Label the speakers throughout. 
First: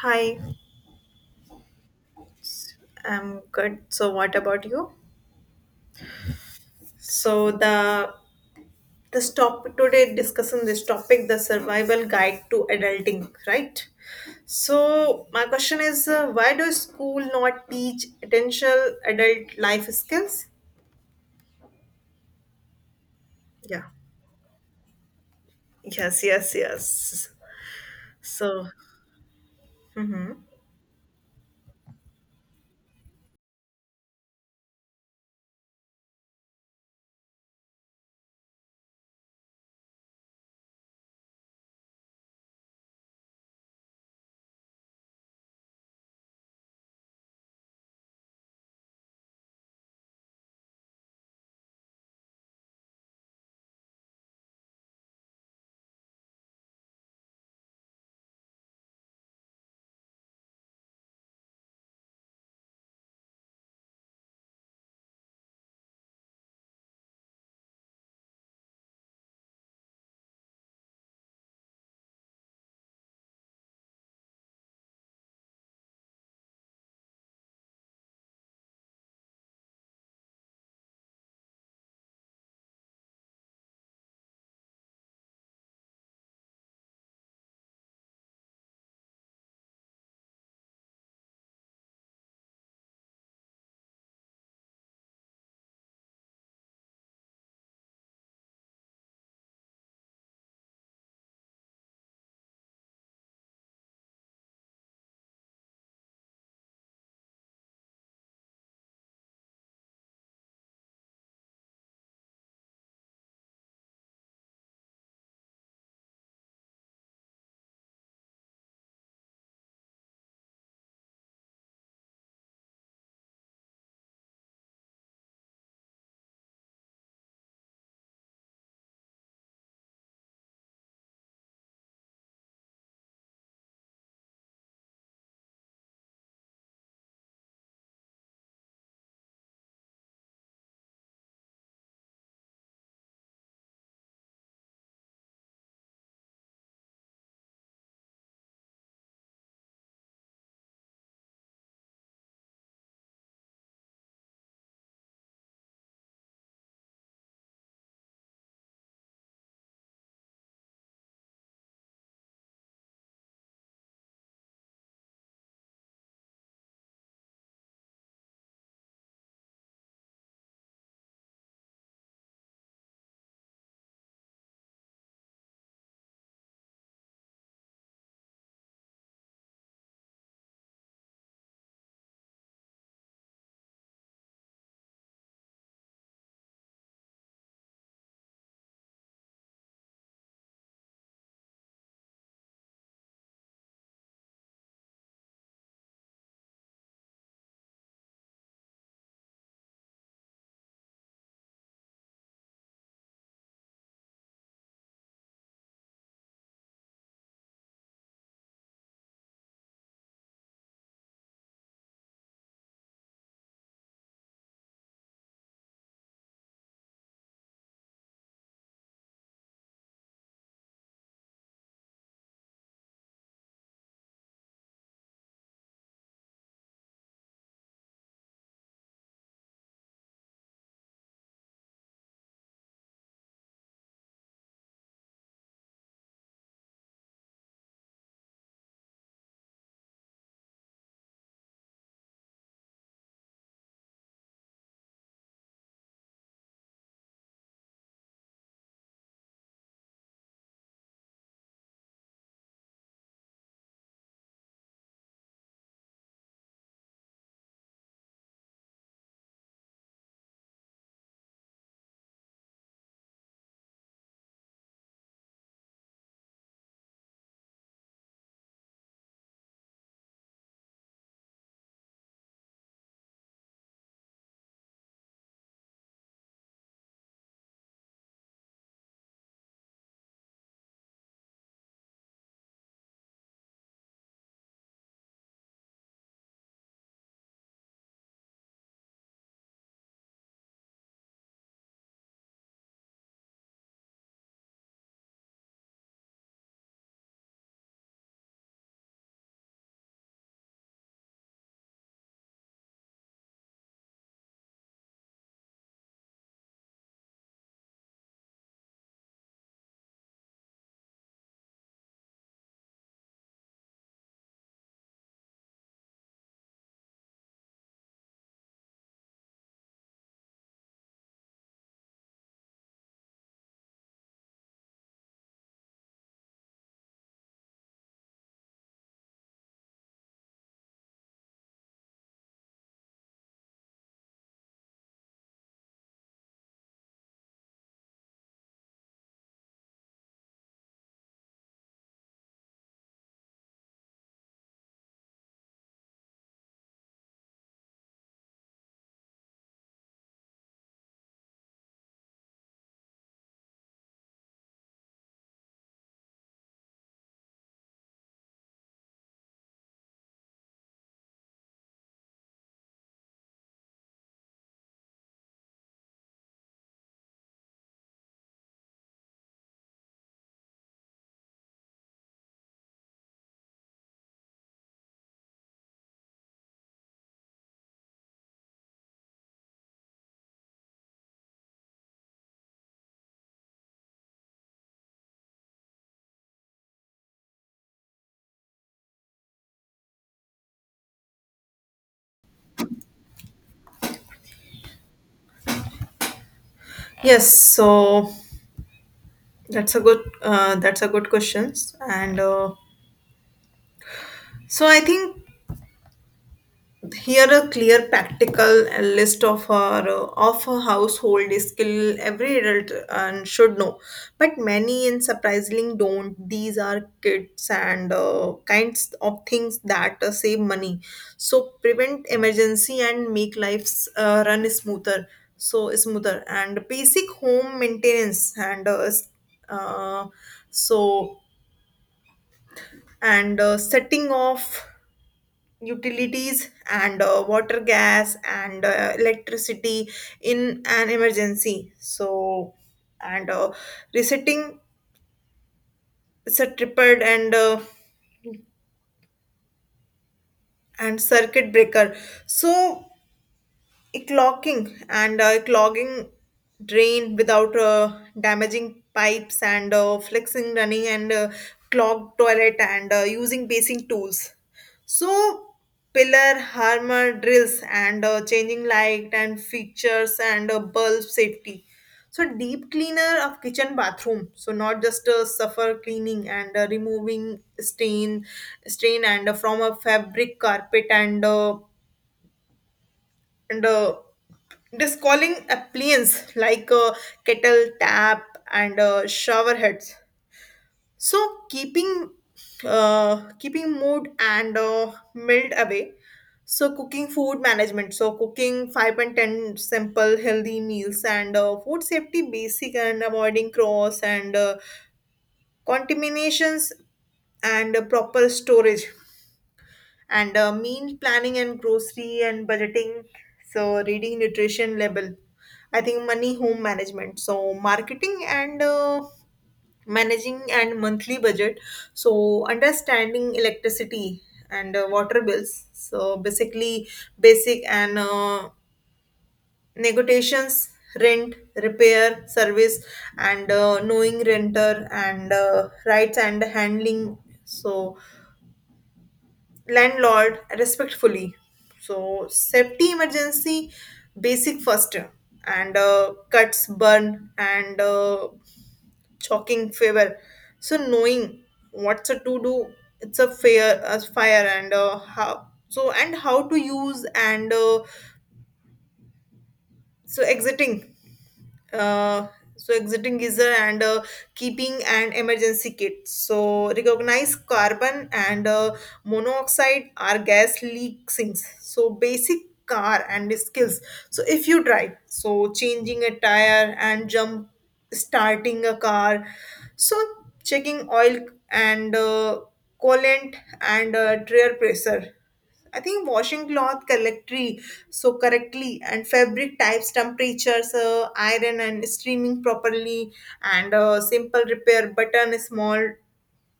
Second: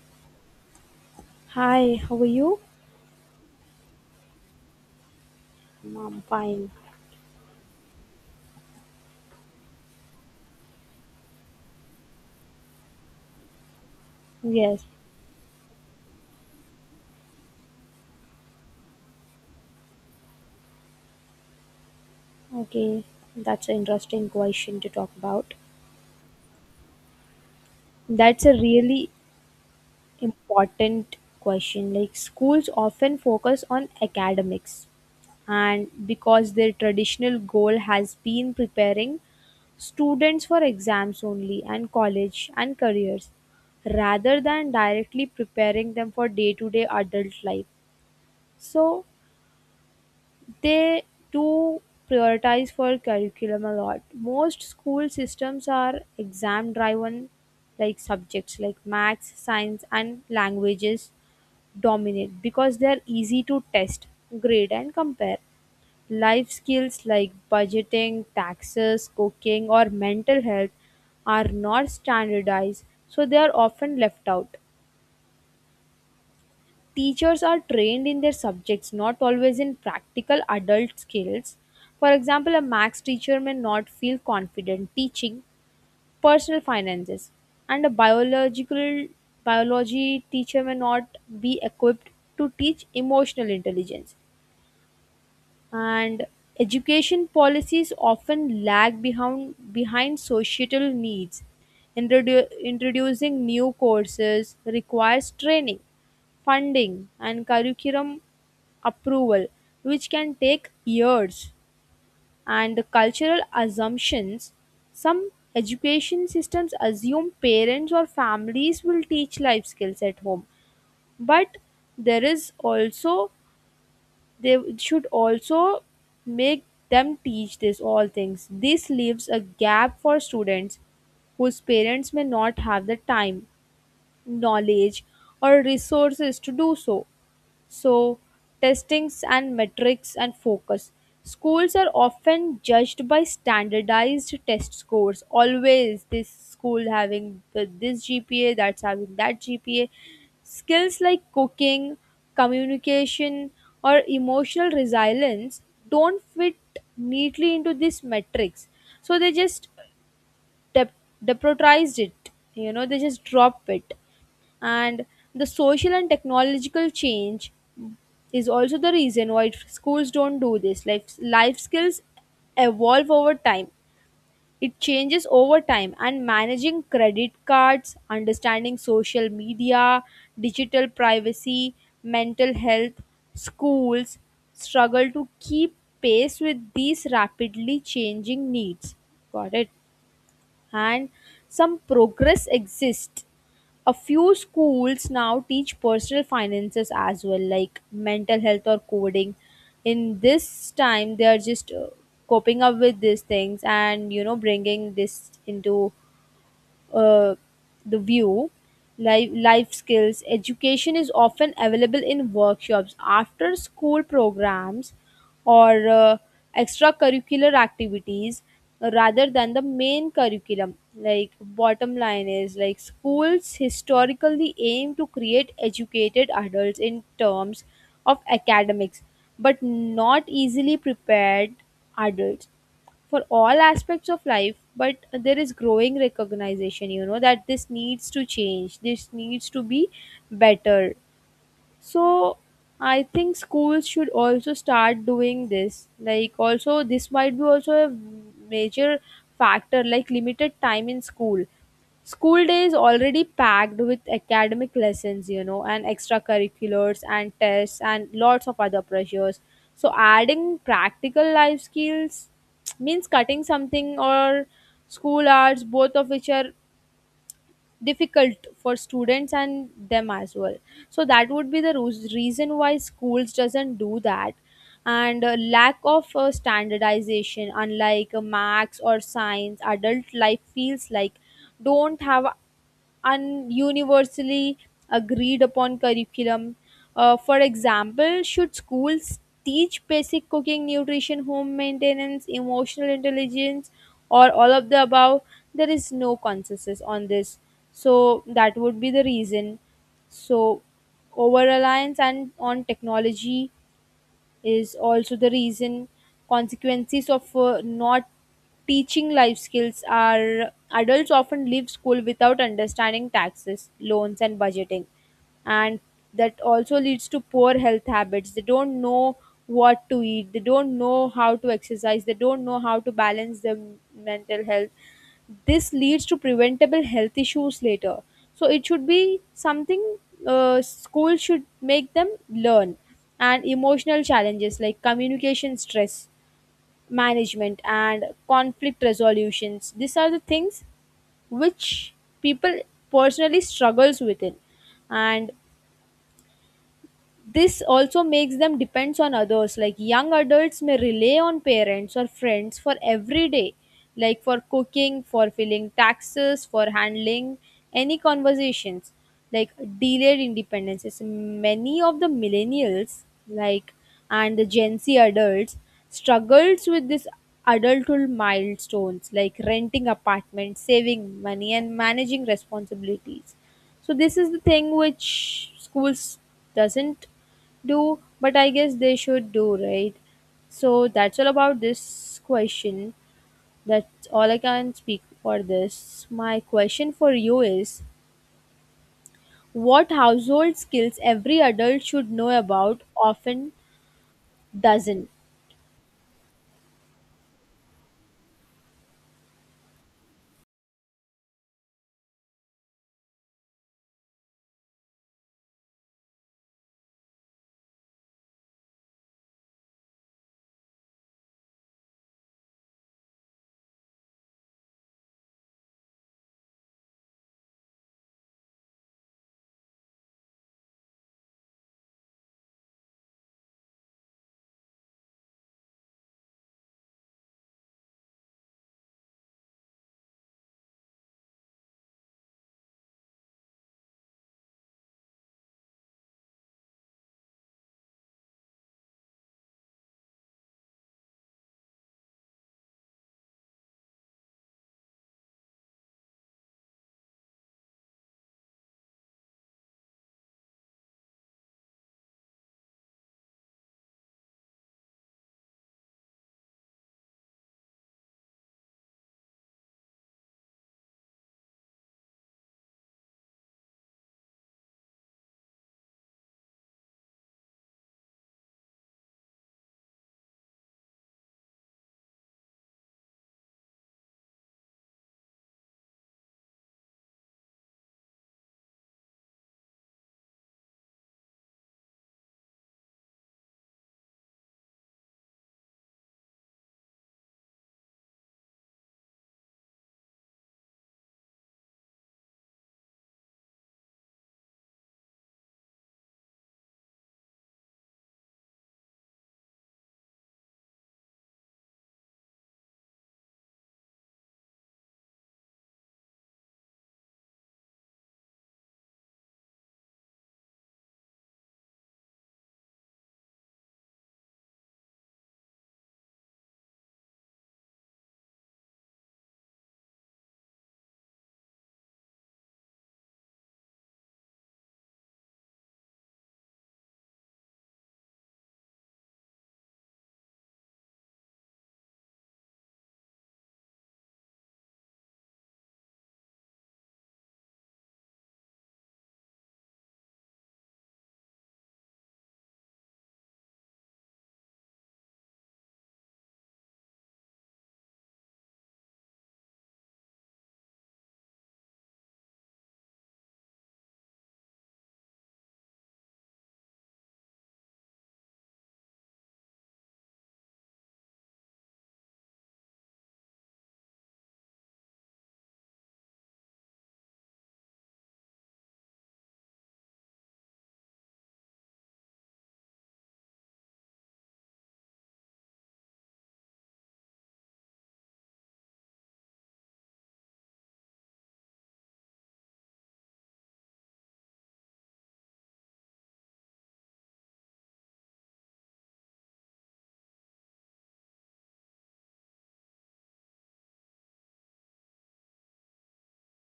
Speaker 1: Hi,
Speaker 2: Hi, how are you?
Speaker 1: I'm good. So, what about you?
Speaker 2: I'm fine.
Speaker 1: So, the this topic today discussing this topic, the survival guide to adulting, right?
Speaker 2: Yes.
Speaker 1: So, my question is, why does school not teach essential adult life skills?
Speaker 2: Okay. That's an
Speaker 1: Yeah.
Speaker 2: interesting question to talk about.
Speaker 1: Yes. Yes. Yes.
Speaker 2: That's a
Speaker 1: So,
Speaker 2: really important question. Like schools often focus on academics and because their traditional goal has been preparing students for exams only and college and careers rather than directly preparing them for day-to-day adult life. So they do prioritize for curriculum a lot. Most school systems are exam driven like subjects like maths, science and languages dominate because they are easy to test, grade and compare. Life skills like budgeting, taxes, cooking or mental health are not standardized so they are often left out. Teachers are trained in their subjects, not always in practical adult skills. For example, a max teacher may not feel confident teaching personal finances, and a biological biology teacher may not be equipped to teach emotional intelligence. And education policies often lag behind societal needs. Introducing new courses requires training, funding, and curriculum approval, which can take years, and the cultural assumptions. Some education systems assume parents or families will teach life skills at home, but there is also they should also make them teach this all things. This leaves a gap for students whose parents may not have the time, knowledge, or resources to do so. So, testings and metrics and focus. Schools are often judged by standardized test scores. Always, this school having the, this GPA, that's having that GPA. Skills like cooking, communication, or emotional resilience don't fit neatly into this metrics. So, they just dep- depotized it, you know, they just drop it. And the social and technological change is also the reason why schools don't do this like life skills evolve over time, it changes over time and managing credit cards, understanding social media, digital privacy, mental health, schools struggle to keep pace with these rapidly changing needs. Got it. And some progress exists, a few schools now teach personal finances as well, like mental health or coding. In this time, they are just coping up with these things and you know bringing this into uh, the view, life skills, education is often available in workshops, after school programs, or extracurricular activities rather than the main curriculum. Like, bottom line is like schools historically aim to create educated adults in terms of academics, but not easily prepared adults for all aspects of life, but there is growing recognition you know that this needs to change, this needs to be better. So I think schools should also start doing this, like also this might be also a major factor like limited time in school. School day is already packed with academic lessons, you know, and extracurriculars and tests and lots of other pressures. So, adding practical life skills means cutting something or school hours, both of which are difficult for students and them as well. So, that would be the reason why schools doesn't do that. And lack of standardization, unlike max or science, adult life feels like don't have and universally agreed upon curriculum. For example, should schools teach basic cooking, nutrition, home maintenance, emotional intelligence, or all of the above? There is no consensus on this. So, that would be the reason. So, over reliance and on technology is also the reason. Consequences of not teaching life skills are adults often leave school without understanding taxes, loans and budgeting, and that also leads to poor health habits. They don't know what to eat, they don't know how to exercise, they don't know how to balance their mental health. This leads to preventable health issues later. So it should be something school should make them learn. And emotional challenges like communication, stress management and conflict resolutions, these are the things which people personally struggles with it. And this also makes them depends on others, like young adults may rely on parents or friends for everyday, like for cooking, for filling taxes, for handling any conversations. Like delayed independence is many of the millennials like and the gen z adults struggles with this. Adulthood milestones like renting apartments, saving money and managing responsibilities, so this is the thing which schools doesn't do, but I guess they should do, right? So that's all about this question. That's all I can speak for this. My question for you is what household skills every adult should know about often doesn't.
Speaker 1: yes. So that's a good questions and. So I think here a clear practical list of her household skill every adult and should know, but many and surprisingly don't. These are kits and kinds of things that save money, so prevent emergency and make lives run smoother. So smoother and basic home maintenance and uh, so and setting off utilities and water gas and electricity in an emergency so and resetting is a tripod and circuit breaker so clogging and clogging drain without damaging pipes and flexing running and clogged toilet and using basing tools so pillar hammer drills and changing light and fixtures and bulb safety so deep cleaner of kitchen bathroom so not just suffer cleaning and removing stain and from a fabric carpet and just calling appliance like kettle tap and shower heads so keeping keeping mood and melt away so cooking food management so cooking 5 and 10 simple healthy meals and food safety basic and avoiding cross and contaminations and proper storage and meal planning and grocery and budgeting so reading nutrition label. I think money home management so marketing and managing and monthly budget so understanding electricity and water bills so basically basic and negotiations rent repair service and knowing renter and rights and handling so landlord respectfully. So safety emergency basic first and cuts burn and choking fever. So knowing what's a to do, it's a fair a fire and how to use and so exiting. uh, exiting geyser and keeping an emergency kit so recognize carbon and monoxide are gas leak sinks so basic car and skills so if you drive so changing a tire and jump starting a car so checking oil and coolant and tire pressure. I think washing cloth correctly, so correctly, and fabric types, temperatures, iron, and streaming properly, and simple repair button, small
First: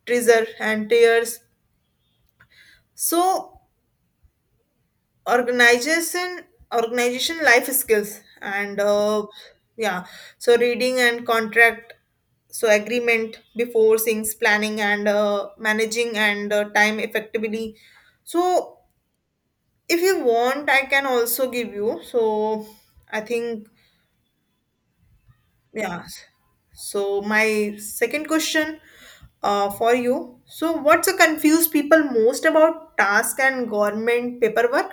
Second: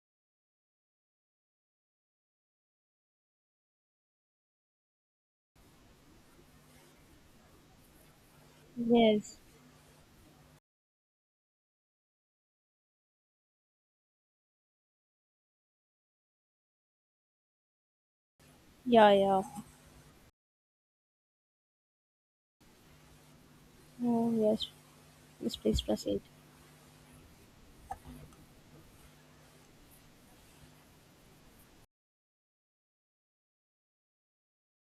Speaker 1: treasure and tears. So organization, organization, life skills, and
Speaker 2: Yes.
Speaker 1: yeah, so reading and contract, so agreement before things, planning and managing and time effectively. So
Speaker 2: Yeah, yeah.
Speaker 1: if you want, I can also give you. So I think,
Speaker 2: Oh yes, yes, please
Speaker 1: yeah.
Speaker 2: proceed.
Speaker 1: So my second question for you. So what's a confused people most about task and government paperwork?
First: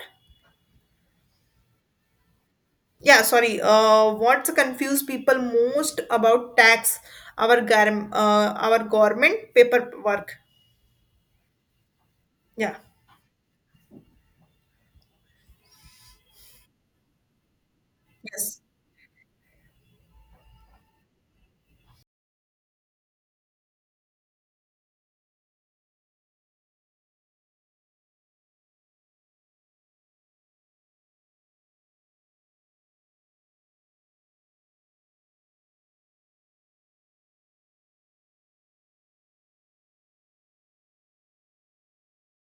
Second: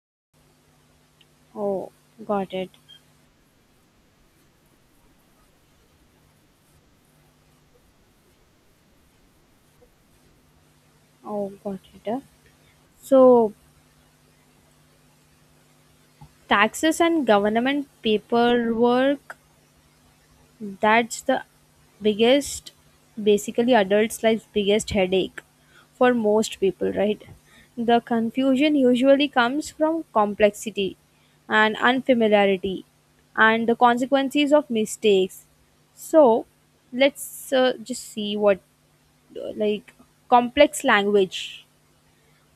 Speaker 2: Oh got it.
Speaker 1: Yeah, sorry. What's confuse people most about tax, our our government paperwork?
Speaker 2: oh got it uh.
Speaker 1: Yeah.
Speaker 2: So taxes and government
Speaker 1: Yes.
Speaker 2: paperwork, that's the biggest, basically adults life's biggest headache for most people, right? The confusion usually comes from complexity and unfamiliarity and the consequences of mistakes. So let's just see what like complex language.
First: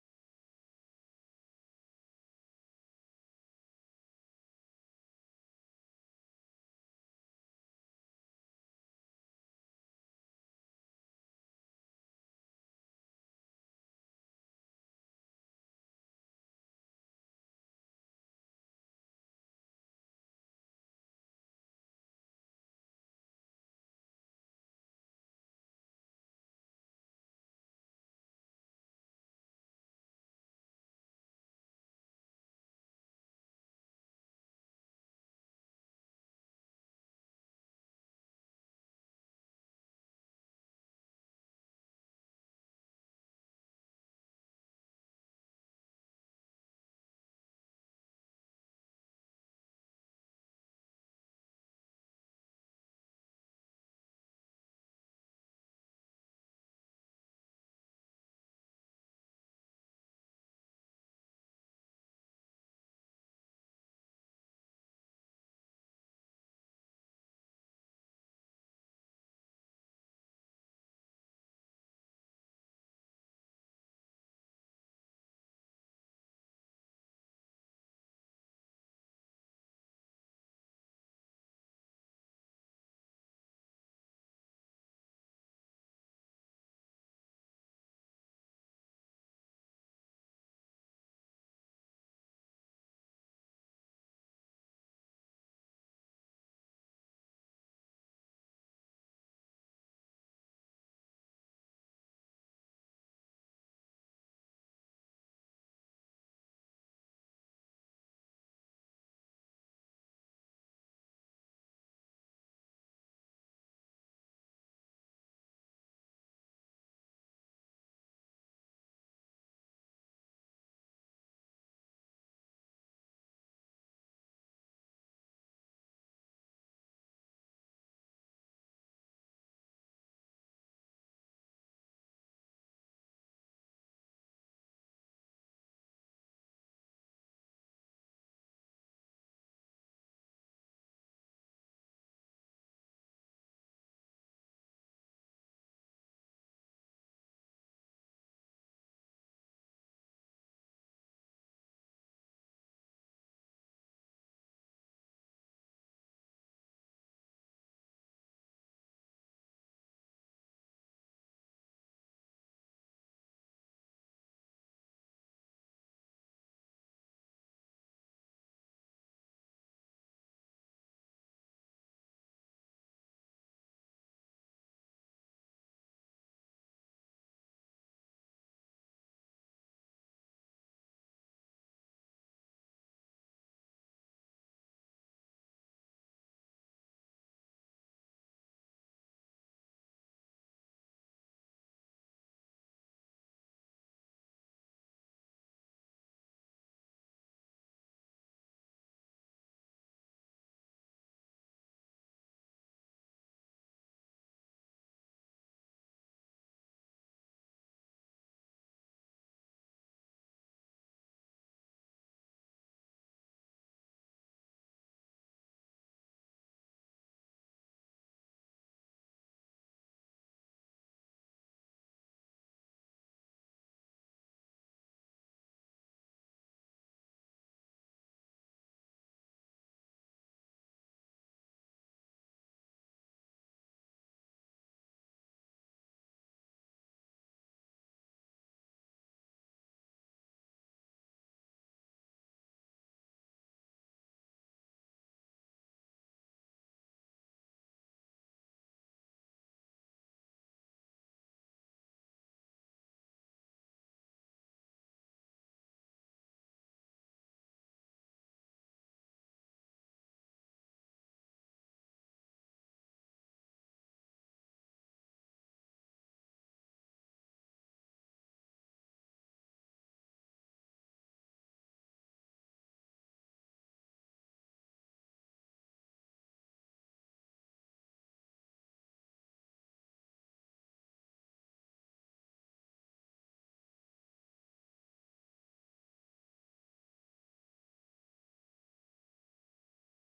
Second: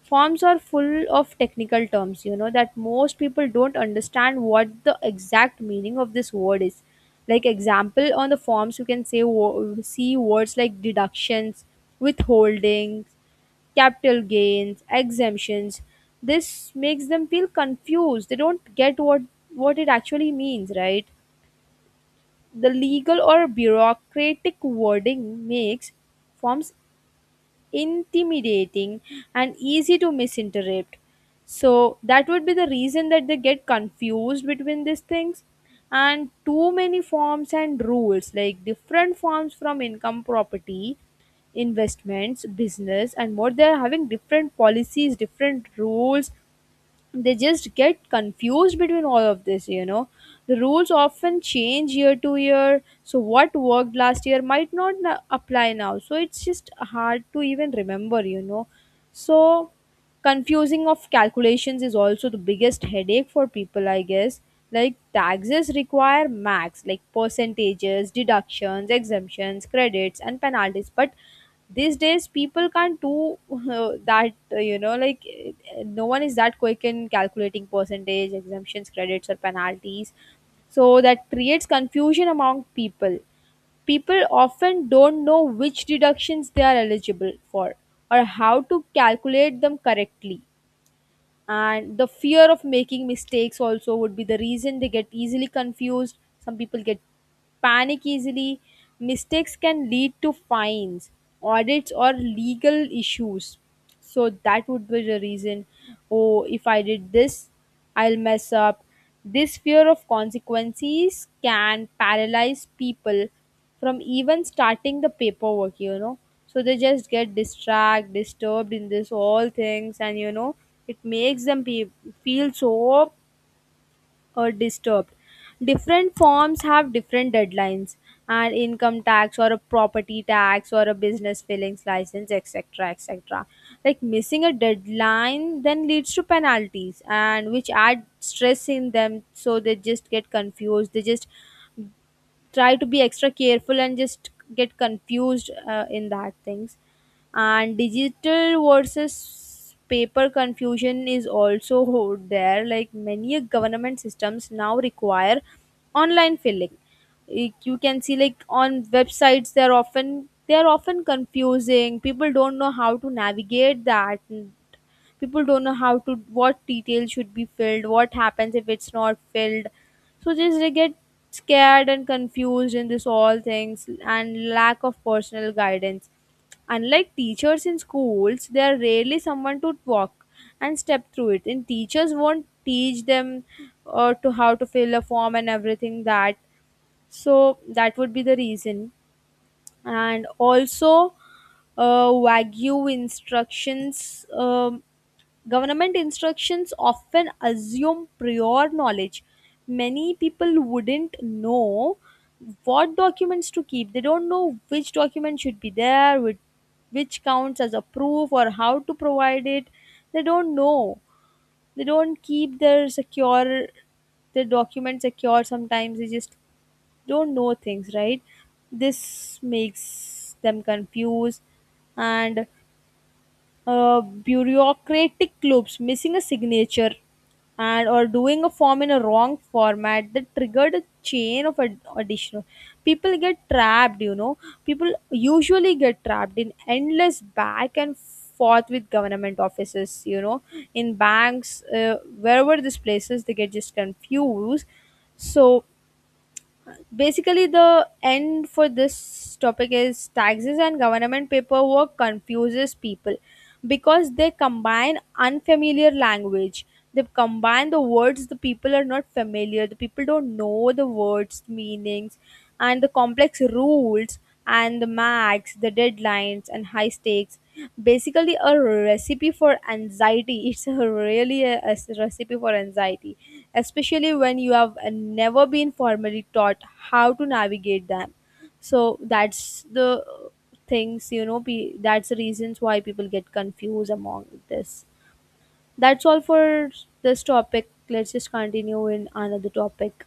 Speaker 2: Forms are full of technical terms, you know, that most people don't understand what the exact meaning of this word is. Like example on the forms, you can say see words like deductions, withholdings, capital gains, exemptions. This makes them feel confused. They don't get what it actually means, right? The legal or bureaucratic wording makes forms intimidating and easy to misinterpret, so that would be the reason that they get confused between these things. And too many forms and rules, like different forms from income, property, investments, business and more, they are having different policies, different rules, they just get confused between all of this, you know. The rules often change year to year, so what worked last year might not na- apply now, so it's just hard to even remember, you know. So confusing of calculations is also the biggest headache for people I guess, like taxes require max like percentages, deductions, exemptions, credits and penalties, but these days people can't do that you know, like no one is that quick in calculating percentage, exemptions, credits or penalties, so that creates confusion among people. People often don't know which deductions they are eligible for or how to calculate them correctly. And the fear of making mistakes also would be the reason they get easily confused. Some people get panic easily, mistakes can lead to fines, audits, or legal issues. So that would be the reason. Oh, if I did this, I'll mess up. This fear of consequences can paralyze people from even starting the paperwork, you know. So they just get distracted, disturbed in this all things, and you know, it makes them be, feel so or disturbed. Different forms have different deadlines, and income tax or a property tax or a business fillings license, etc. etc. Like missing a deadline then leads to penalties and which add stress in them, so they just get confused. They just try to be extra careful and just get confused in that things. And digital versus paper confusion is also there, like many government systems now require online filling. Like, you can see like on websites they're often confusing, people don't know how to navigate that, people don't know how to what details should be filled, what happens if it's not filled, so just they get scared and confused in this all things. And lack of personal guidance, unlike teachers in schools, there are rarely someone to walk and step through it. And teachers won't teach them to how to fill a form and everything that. So that would be the reason. And also, Wagyu instructions. Government instructions often assume prior knowledge. Many people wouldn't know what documents to keep. They don't know which document should be there, which counts as a proof, or how to provide it. They don't know. They don't keep their secure their documents secure. Sometimes they just don't know things, right? This makes them confused. And bureaucratic loops, missing a signature, and or doing a form in a wrong format that triggered a chain of additional. People get trapped, you know. People usually get trapped in endless back and forth with government offices, you know, in banks, wherever these places, they get just confused. So basically the end for this topic is taxes and government paperwork confuses people because they combine unfamiliar language, they combine the words the people are not familiar, the people don't know the words meanings, and the complex rules and the max the deadlines and high stakes, basically a recipe for anxiety it's a really a recipe for anxiety, especially when you have never been formally taught how to navigate them. So that's the things you know, that's the reasons why people get confused among this. That's all for this topic. Let's just continue in another topic.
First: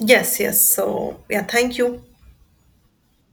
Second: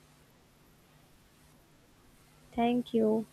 Speaker 1: Yes. Yes. So yeah, thank you.
Speaker 2: Thank you.